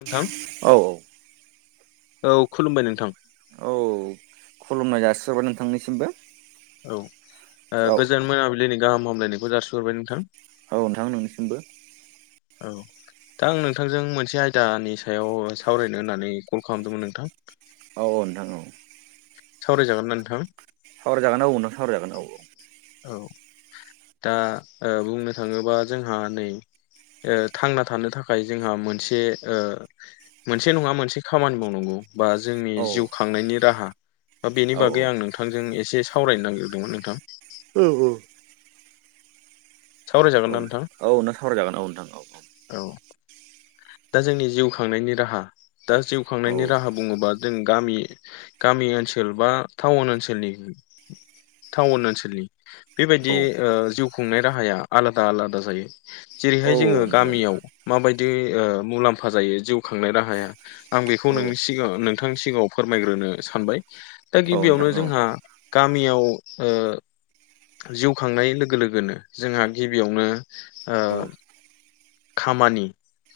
नोंथां औ औ खुलुमबाय नोंथां। औ खुलुमनाय जासिह'रबाय नोंथांनिसिमबो। औ गोजोन मोनाबिलिनि गाहाम हामलायनायखौ जासिह'रबाय नोंथां। औ नोंथां नोंनिसिमबो औ दा आं नोंथांजों मोनसे आयदानि सायाव सावरायनो होननानै कल खालामदोंमोन नोंथां। औ औ नोंथां औ सावरायजागोन ना नोंथां सावराय जागोन औ नों सावराय जागोन औ औ दा बुंनो थाङोबा जोंहा नै थांना थानो थाखाय जोंहा मोनसे मोनसे नङा मोनसे खामानि मावनांगौ बा जोंनि औ जिउ खांनायनि राहा बा बेनि औ बागै आं नोंथां नोंथांजों एसे सावरायनो नागिरदोंमोन नोंथां। औ औ औ सावरायजागोन ना नोंथां? औ नों सावराय जागोन औ नोंथां औ औ दा जोंनि जिउ खांनायनि राहा दा जिउ खांनायनि राहा बुङोबा जों गामि गामि ओनसोल बा टाउन ओनसोलनि टाउन ओनसोलनि औ बेबायदि जिउ खुंनाय राहाया आलादा आलादा जायो। औ जेरैहाय जोङो नोंथां गामियाव माबायदि मुलाम्फा जायो जिउ खांनाय राहाया। आं बेखौ औ नोंनि सिगाङाव नोंथांनि सिगाङाव फोरमायग्रोनो सानबाय दा औ नोंथां औ गिबियावनो जोंहा औ गामियाव ओ जिउ खांनाय लोगो लोगोनो जोंहा गिबियावनो ओ औ खामानि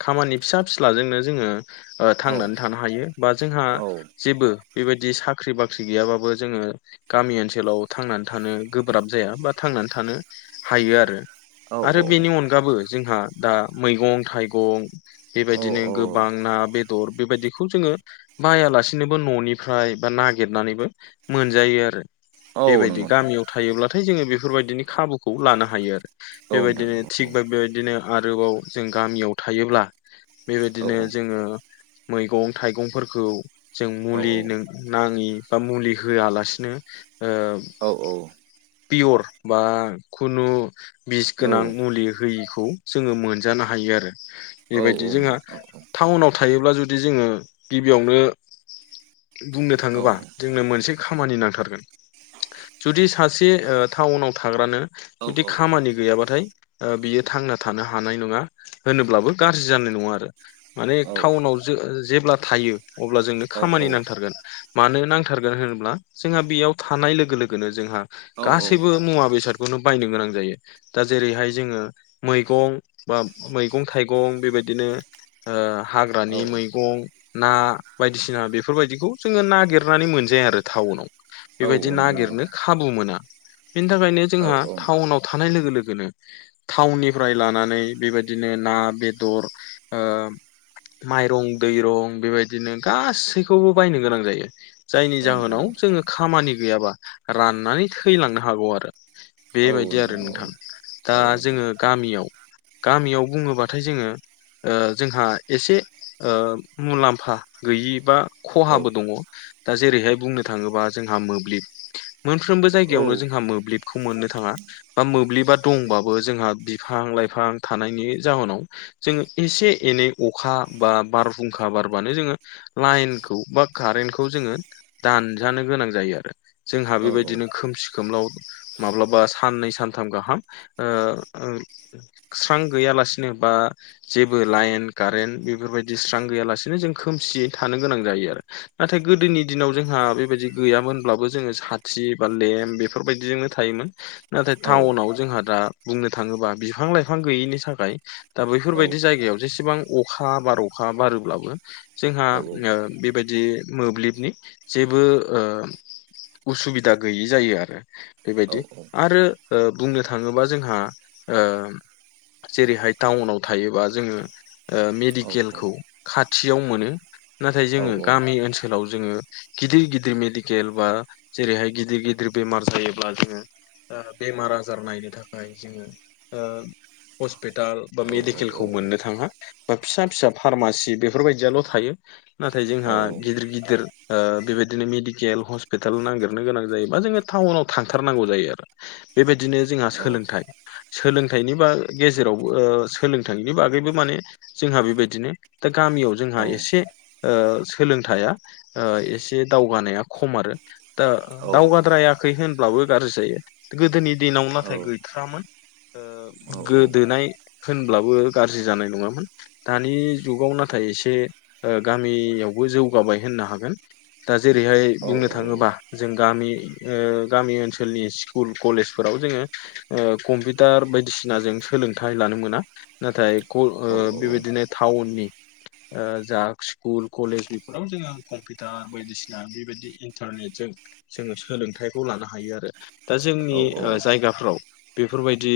खामानि फिसा फिस्लाजोंनो जोङो थांनानै थानो हायो बा जोंहा जेबो बेबायदि साख्रि- बाख्रि गैयाबाबो जोङो गामि ओनसोलाव थांनानै थानो गोब्राब जाया बा थांनानै थानो हायो आरो औ आरो बेनि अनगाबो जोंहा दा मैगं-थाइगं बेबायदिनो औ गोबां ना बेदर बेबायदिखौ जोङो बायालासिनोबो न'निफ्राय बा नागिरनानैबो मोनजायो आरो औ बेबायदि नंगौ नोंथां गामियाव थायोब्लाथाय जोङो बेफोरबायदिनो खाबुखौ लानो हायो आरो औ बेबायदिनो नोंथां थिग बेबायदिनो आरोबाव जों गामियाव थायोब्ला औ बेबायदिनो जोङो मैगं-थाइगंफोरखौ जों औ मुलि नों नाङि बा मुलि होआलासिनो ओ औ पियर बा खुनु बिस गोनां मुलि होयिखौ जोङो मोनजानो हायो आरो। एबायदि जोंहा नोंथां औ औ टाउनाव थायोब्ला जुदि जोङो गिबियावनो बुंनो थाङोबा जोंनो मोनसे खामानि नांथारगोन। जुदि सासे ओ टाउनाव थाग्रानो जुदि खामानि गैयाबाथाय ओ बियो थांना थानो हानाय नङा होनोब्लाबो गाज्रि जानाय नङा आरो। माने औ टाउनाव जो जेब्ला थायो अब्ला जोंनो खामानि नांथारगोन। मानो नांथारगोन होनोब्ला जोंहा बेयाव थानाय लोगो लोगोनो जोंहा औ गासैबो मुवा बेसादखौनो बायनो गोनां जायो। दा जेरैहाय जोङो मैगं बा मैगं थाइगं बेबायदिनो ओ औ हाग्रानि मैगं ना बायदिसिना बेफोरबायदिखौ जोङो नागिरनानै मोनजाया आरो टाउनाव। औ बेबायदि नंगौ नागेरनो खाबु मोना। बेनि थाखायनो औ जोंहा औ टाउनाव थानाय लोगो लोगोनो टाउननि फ्राय लानानै बेबायदिनो ना बेदर ओ माइरं दैरं बेबायदिनो गासैखौबो बायनो गोनां जायो। जायनि औ नोंथां जाहोनाव औ जोङो खामानि गैयाबा राननानै थैलांनो हागौ आरो। औ बेबायदि आरो औ नोंथां औ दा नोंथां जोङो गामियाव गामियाव बुङोब्लाथाय जोङो ओ जोंहा एसे ओ मुलाम्फा गैयि बा औ खहाबो दङ'। दा जेरैहाय बुंनो थाङोबा जोंहा मोब्लिब। मोनफ्रोमबो जायगायावनो जोंहा मोब्लिबखौ मोननो थाङा बा मोब्लिबा दंबाबो जोंहा बिफां लाइफां थानायनि जाउनाव जोङो एसे एनै अखा बा बारहुंखा बारबानो जोङो लाइनखौ बा कारेन्टखौ जोङो दानजानो गोनां जायो आरो। जोंहा औ बेबायदिनो खोमसि खोमलाव माब्लाबा साननै सानथाम गाहाम ओ ओ स्रां गैयालासिनो बा जेबो लाइन कारेन्ट बेफोरबायदि स्रां गैयालासिनो जों खोमसियै थानो गोनां जायो आरो। नाथाय गोदोनि दिनाव जोंहा बेबायदि गैयामोनब्लाबो जोङो साथि बा लेम्प बेफोरबायदिजोंनो थायोमोन। नाथाय औ टाउनाव जोंहा दा बुंनो थाङोबा बिफां लाइफां गैयैनि थाखाय दा बैफोरबायदि औ जायगायाव जेसेबां अखा बार अखा बारोब्लाबो जोंहा औ ओ बेबायदि मोब्लिबनि जेबो ओ उसुबिदा गैयि जायो आरो। बेबायदि आरो ओ बुंनो थाङोबा जोंहा ओ जेरैहाय टाउनाव थायोबा जोङो ओ मेडिकेलखौ खाथियाव मोनो। नाथाय जोङो गामि ओनसोलाव जोङो गिदिर गिदिर मेडिकेल बा जेरैहाय गिदिर गिदिर बेमार जायोब्ला जोङो ओ बेमार आजार नायनो थाखाय जोङो ओ हस्पिटाल बा मेडिकेलखौ मोननो थाङा। बा फिसा फिसा फारमासि बेफोरबायदियाल' थायो। नाथाय जोंहा गिदिर गिदिर ओ बेबायदिनो मेडिकेल हस्पिटाल नागिरनो गोनां जायो। बा जोङो टाउनाव थांथारनांगौ जायो आरो। बेबायदिनो जोंहा सोलोंथाइ। सोलोंथाइनि बा गेजेरावबो ओ सोलोंथाइनि बागैबो माने जोंहा बेबायदिनो दा गामियाव जोंहा एसे ओ सोलोंथाया ओ एसे दावगानाया खम आरो। दा औ उम औ उम औ नोंथां औ औ दावगाद्रायाखै होनब्लाबो गाज्रि जायो। गोदोनि दिनाव नाथाय गैथारामोन। ओ गोदोनाय होनब्लाबो गाज्रि जानाय नङामोन। दानि जुगाव नाथाय एसे ओ गामियावबो जौगाबाय होननो हागोन। दा जेरैहाय बुंनो थाङोबा जों गामि ओ गामि ओनसोलनि स्कुल कलेजफोराव जोङो ओ कमपि टार बायदिसिना जों सोलोंथाइ लानो मोना नाथाय ग बेबायदिनो टाउननि ओ जा स्कुल कलेज बेफोराव जोङो कम्पिउटार बायदिसिना बेबायदि इन्टारनेटजों जोङो सोलोंथाइखौ लानो हायो आरो दा जोंनि ओ जायगाफ्राव बेफोरबाय दि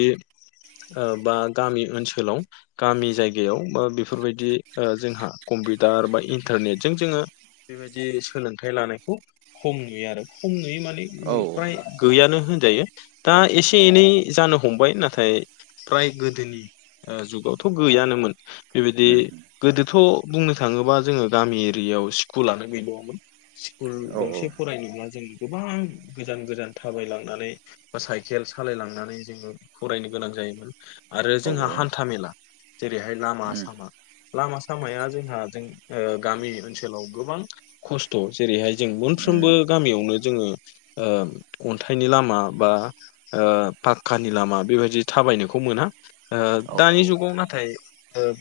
बा गामि ओनसोलाव गामि जायगायाव बा बेफोरबायदि ओ जोंहा कम्पिउटार बा इन्टारनेटजों जोङो बेबायदि सोलोंथाइ लानायखौ खम नुयो आरो खम नुयो माने गैयानो होनजायो दा एसे एनै जानो हमबाय नाथाय फ्राय गोदोनि ओ जुगावथ' गैयानोमोन बेबायदि गोदोथ' बुंनो थाङोबा जोङो गामि एरियायाव स्कुलानो गैबावामोन। स्कुल गंसे फरायनोब्ला जों गोबां गोजान गोजान थाबायलांनानै बा साइकेल सालायलांनानै जोङो फरायनो गोनां जायोमोन आरो जोंहा हान्था मेला जेरैहाय लामा-सामा लामा-सामाया जोंहा जों गामि ओनसोलाव गोबां खस्थ' जेरैहाय जों मोनफ्रोमबो गामियावनो जोङो ओ अन्थाइनि लामा बा पाखा नि लामा बेबायदि थाबायनोखौ मोना ओ दानि जुगाव नाथाय ओ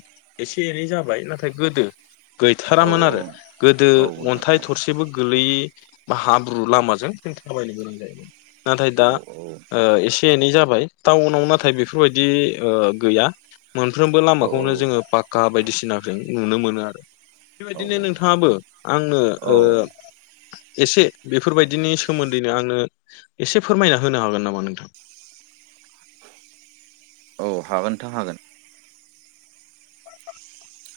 एसे एनै जाबाय नाथाय गोदो गैथारामोन आरो गोदो अन्थाइ थरसेबो गोलैयै बा हाब्रु लामाजों जों थाबायनो गोनां जायो। नाथाय दा ओ एसे एनै जाबाय टाउनाव नाथाय बेफोरबायदि ओ गैया। मोनफ्रोमबो लामाखौनो जोङो पाक्का बायदिसिनाफोर नुनो मोनो आरो बेबायदिनो नोंथाङाबो आंनो ओ एसे बेफोरबायदिनि सोमोन्दैनो आंनो एसे फोरमायना होनो हागोन नामा नोंथां? औ हागोन नोंथां हागोन।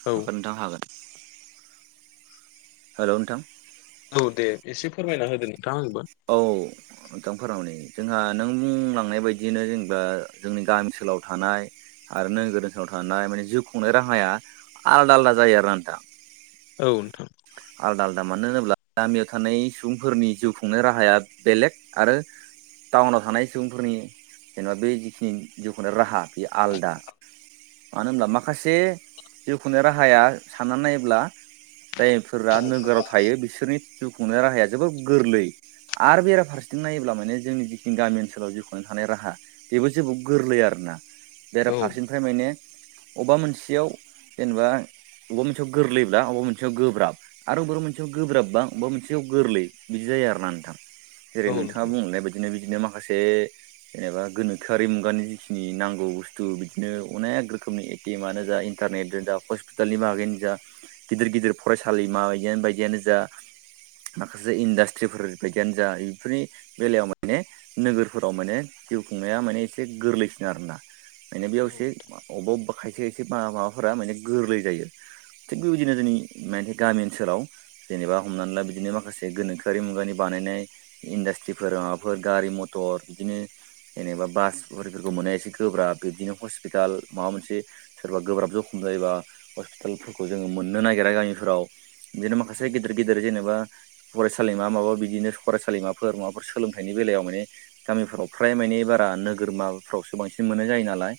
औ हागोन नोंथां हागोन। हेल' नोंथां औ दे एसे फोरमायना होदो नोंथां आंबो औ [unintelligible] जोंहा नों बुंलांनाय बायदियैनो जेनेबा जोंनि गामि ओनसोलाव थानाय आरो नोगोर ओनसोलाव थानाय माने जिउ खुंनाय राहाया आलादा आलादा जायो आरो नोंथां। औ नोंथां। आलदा आलदा मानो होनोब्ला गामियाव थानाय सुबुंफोरनि जिउ खुंनाय राहाया बेलेग आरो टाउनाव थानाय सुबुंफोरनि जेनेबा बे जिखिनि जिउखौनो राहा बेयो आलादा मानो होनब्ला माखासे जिउखुंनाय राहाया साननानै नायोब्ला जाय फोरा नोगोराव थायो बिसोरनि जिउ खुंनाय राहाया जोबोर गोरलै आरो बेराफारसेथिं नायोब्ला माने जोंनि जिखिनि गामि ओनसोलाव जिउखांनो थानाय राहा बेबो जोबोद गोरलै आरोना औ बेराफारसेनिफ्राय माने अबेबा मोनसेयाव जेनेबा अबेबा मोनसेयाव गोरलैब्ला अबेबा मोनसेयाव गोब्राब आरो बबा मोनसेयाव गोब्राबबा बबेबा मोनसेयाव गोरलै बिदि जायो आरोना नोंथां। जेरै औ नोंथाङा नोंथां बुंनाय बदिनो बिदिनो माखासे जेनेबा गोनोखोआरि मुगानि जिखिनि नांगौ बुस्थु बिदिनो अनेक रोखोमनि टिमानो जा इन्टारनेट जा हस्पिटालनि बागैनो जा गदिर गिदिर फरायसा सालिमा बायदिमा बायदियानो जा माखासे इन्डास्ट्रिफोर बायदियानो जा बेफोरनि बेलायाव माने नोगोरफोराव माने जिउ खुंनाया माने एसे गोरलैसिन आरोना माने बेयाव औ एसे अबेबा अबा खसे खायसे माबाफोरा माने गोरलै जायो थिग बेबायदिनो जोंनि गामि ओनसोलाव जेनेबा हमनानै ला बिदिनो माखासे गोनोखोआरि मुगानि बानायनाय इन्डासट्रिफोर माबाफोर गारि मथर बिदिनो जेनेबा बासिफोरखौ मोना एसे गोब्राब बिबदिनो हस्पिटाल माबा मोनसे सोरबा गोब्राब जखम जायोबा हस्पिटालफोरखौ जोङो मोननो नागिरा गामिफोराव बिदिनो मासे गिदिर गिदिर जेनेबा फरायसालिमा माबा बिदिनो फरायसालिमाफोर माबाफोर सोलोंथाइनि बेलायाव माने गामिफोराव फ्राय माने बारा नोगोर माबाफ्रावसो बांसिन मोननाय जायो नालाय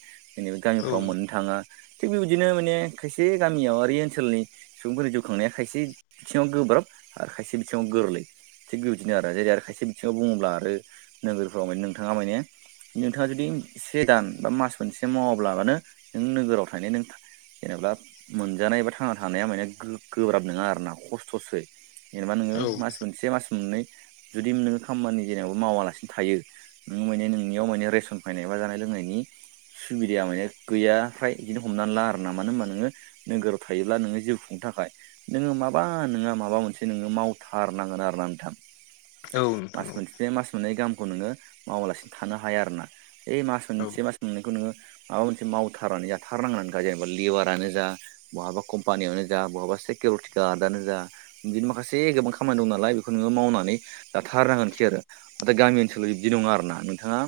औ नोंथां औ गामिफ्राव मोननो थाङा थिग बेबायदिनो माने खायसे गामियावि ओनसोलनि सुबुंफोरनि जु बोखांनाया खायसे बिथिङाव गोब्राब आरो खायसे बिथिङाव गोरलै थिग बेबायदिनो आरो जेरै आरो खायसे बिथिङाव बुङोब्ला आरो नोगोरफोराव माने नोंथाङा माने नोंथाङा जुदि से दान बा मास मोनसे मावाब्लाबानो नों नोगोराव थाहैनो जेनेबा मोनजानाय एबा थांना थानाया माने गो गोब्राब नङा आरोना खस्थ'सो जेनेबा नोङो मास मोनसे मास मोननै जुदि नोङो खामानि जेनेबा मावालासिनो थायो ननोङो माने नोंनियाव माने रेसन फायनाय बा जानाय लोंनायनि सुबिदाया माने गैया फ्राय बिदिनो हमनानै ला आरोना मानो होनबा नोङो नोगोराव थायोब्ला नोङो जिउ खुंनो थाखाय नोङो माबा नङा माबा मोनसे नोङो मावथारनांगोन आरोना नोंथां औ मास मोनसे बे मास मोननै गामखौ नोङो मावालासिनो थानो हाया आरोना ऐ मास मोनसे मास मोननायखौ नोङो माबा मोनसे मावथारनानै जाथार नांगोनानोखा जेनेबा लेबारानो जा बहाबा कम्पानियावानो जा बहाबा सिकिउरिटि गार्डआनो जा बिदिनो माखासे गोबां खामानि दं नालाय बेखौ नोङो मावनानै जाथारनांगोनखि आरो नाथाय गामि ओनसोलाव बिब्दि नङा आरोना नोंथाङा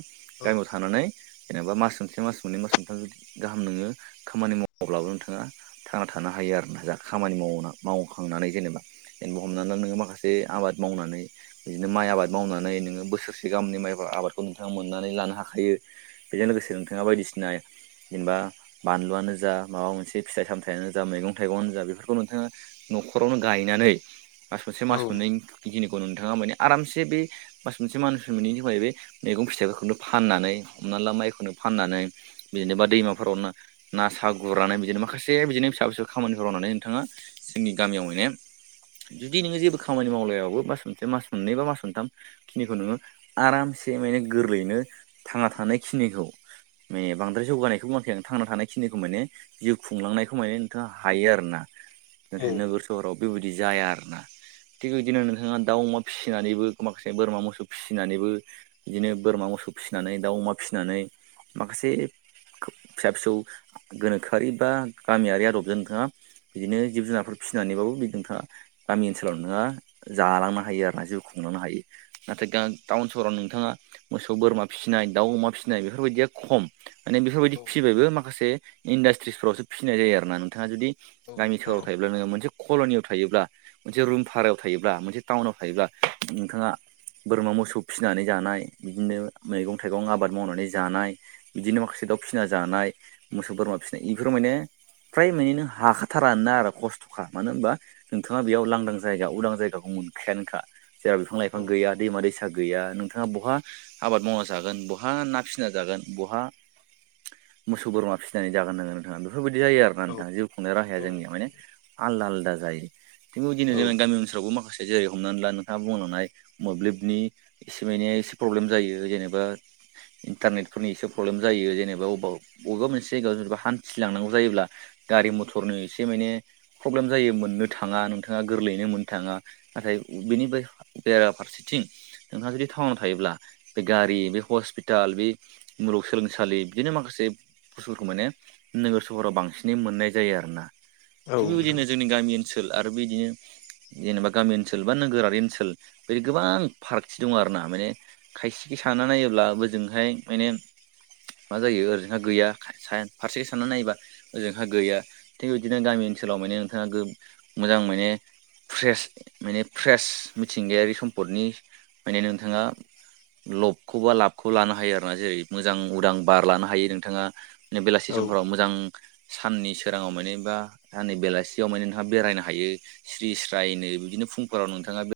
गामियाव थानानै जेनेबा मास मोनसे मास मोननै मास मोनथाम जुदि गाहाम नोङो खामानि मावाब्लाबो नोंथाङा थांना थानो हायो आरो ना जा खामानि माव मावखांनानै जेनेबा जेनेबा हमनानै नोङो माखासे आबाद मावनानै बिदिनो माइ आबाद मावनानै नोङो बोसोरसे गामोननि माइ आबादखौ नोंथाङा मोननानै लानो हाखायो बेजों लोगोसे नोंथाङा बायदिसिना जेनेबा बानलुआनो जा माबा मोनसे फिथाइ सामथाइयानो जा मैगं थाइगंनो जा बेफोरखौ नोंथाङा न'खरावनो गायनानै मास मोनसे मास मोननैखिनिखौ नोंथाङा माने आरामसे बे मास मोनसे मानसिफोर मोनैनि थाखाय बे मैगं फिथाइफोरखौनो फाननानै हमना ला माइखौनो फाननानै बिनोबा दैमाफोरावनो ना सा गुरनानै बिदिनो माखासे बिदिनो फिसा फिसौ खामानिखौनानै नोंथाङा जोंनि गामियाव माने जुदि नोङो जेबो खामानि मावलबो मास मोनसे मास मोननै बा मास मोनथाम खिनिखौ नोङो आरामसे माने गोरलैयैनो थांना थानायखिनिखौ माने बांद्राय जौानायखौबोखै आं थांना थानायखिनिखौ माने जिउ खुंलांनायखौ माने नोंथाङा हायो आरो ना नाथाय नोगोर सहराव बेबायदि जाया आरोना थिग बिदिनो नोंथाङा दाउ अमा फिसिनानैबो माखासे बोरमा मोसौ फिसिनानैबो बिदिनो बोरमा मोसौ फिसिनानै दाउ अमा फिसिनानै माखासे फिसा फिसौ गोनोखोआरि बा गामियारि आदबजों नोंथाङा बिदिनो जिब जुनारफोर फिनानैबाबो बिदिफ्रा गामि ओनसोलाव नोङो जालांनो हायो आर ना जिउ खुंलांनो हायो नाथाय टाउन सहराव नोंथाङा मोसौ बोरमा फिसिनाय दाउ अमा फिसिनाय बेफोरबायदिया खम माने बेफोरबायदि फिसिबायबो माखासे इन्डासट्रिसफोरावसो फिसिनाय जायो आरो ना नोंथाङा जुदि गामि सहराव थायोब्ला नोङो मोन मोनसे कल'नियाव थायोब्ला मोनसे रुम भारायाव थायोब्ला मोनसे टाउनाव थायोब्ला नोंथाङा बोरमा मोसौ फिसिनानै जानाय बिदिनो मैगं थाइगं आबाद मावनानै जानाय बिदिनो माखासे दाउ फिसिना जानाय मोसौ बोरमा फिसिनाय बेफोराव माने फ्राय माने नों हाखाथारानोना आरो खस्थ'खा मानो होनबा नोंथाङा बेयाव लांदां जायगा उदां जायगाखौ मोनखायानोखा जेराव बिफां लाइफां गैया दैमा दैसा गैया नोंथाङा बहा आबाद मावना जागोन बहा ना फिसिना जागोन बहा मोसौ बोरमा फिसिनानै जागोन नोंङो नोंथाङा बेफोरबायदि जायो आरोना नोंथाङा जिउ खुंनाय राहाया जोंनिया माने आलदा आलदा जायो थेवबो बिदिनो औ जोंनि गामि ओनसोलावबो माखासे जेरै हमनानै ला नोंथाङा बुंलांनाय मोब्लिबनि एसे माने एसे प्रब्लेम जायो जेनेबा इन्टारनेटफोरनि एसे प्रब्लेम जायो जेनेबा अबेबा अबेबा मोनसे जायगायाव जेनेबा हान्थिलांनांगौ जायोब्ला गारि मथरनो एसे माने प्रब्लेम जायो मोननो थाङा नोंथाङा गोरलैयैनो मोननो थाङा नाथाय बेनिफ्राय बेराफारसेथिं नोंहा जुदि टाउनाव थायोब्ला बे गारि बे हस्पिटाल बे मुलुगसोलोंसालि बिदिनो माखासे बुसथुफोरखौ माने नोगोर सहराव बांसिनै मोननाय जायो आरोना औ थिग नोंथां बेबायदिनो जोंनि गामि ओनसोल आरो बेदिनो जेनेबा गामि ओनसोल बा नोगोरारि ओनसोल बिदि गोबां फारागथि दङ आरोना माने खायसे साना नायोब्ला बोजोंहाय माने मा जायो ओजोंहा गैया खा सायर फारसे साननानै नायोबा ओजोंहा गैया थिग बिदिनो गामि ओनसोलाव माने नोंथाङा गो मोजां माने फ्रेस माने फ्रेस मिथिंगायारि सम्पदनि माने नोंथाङा लबखौबा लाबखौ लानो हायो आरोना जेरै मोजां उदां बार लानो हायो नोंथाङा। ने बेलासि औ समफोराव मोजां साननि सोराङाव मानिबा दा नै बेलासियाव माने नोंथहा बेरायनो हायो स्रि स्रायनो बिदिनो फुंफोराव नोंथाङा बे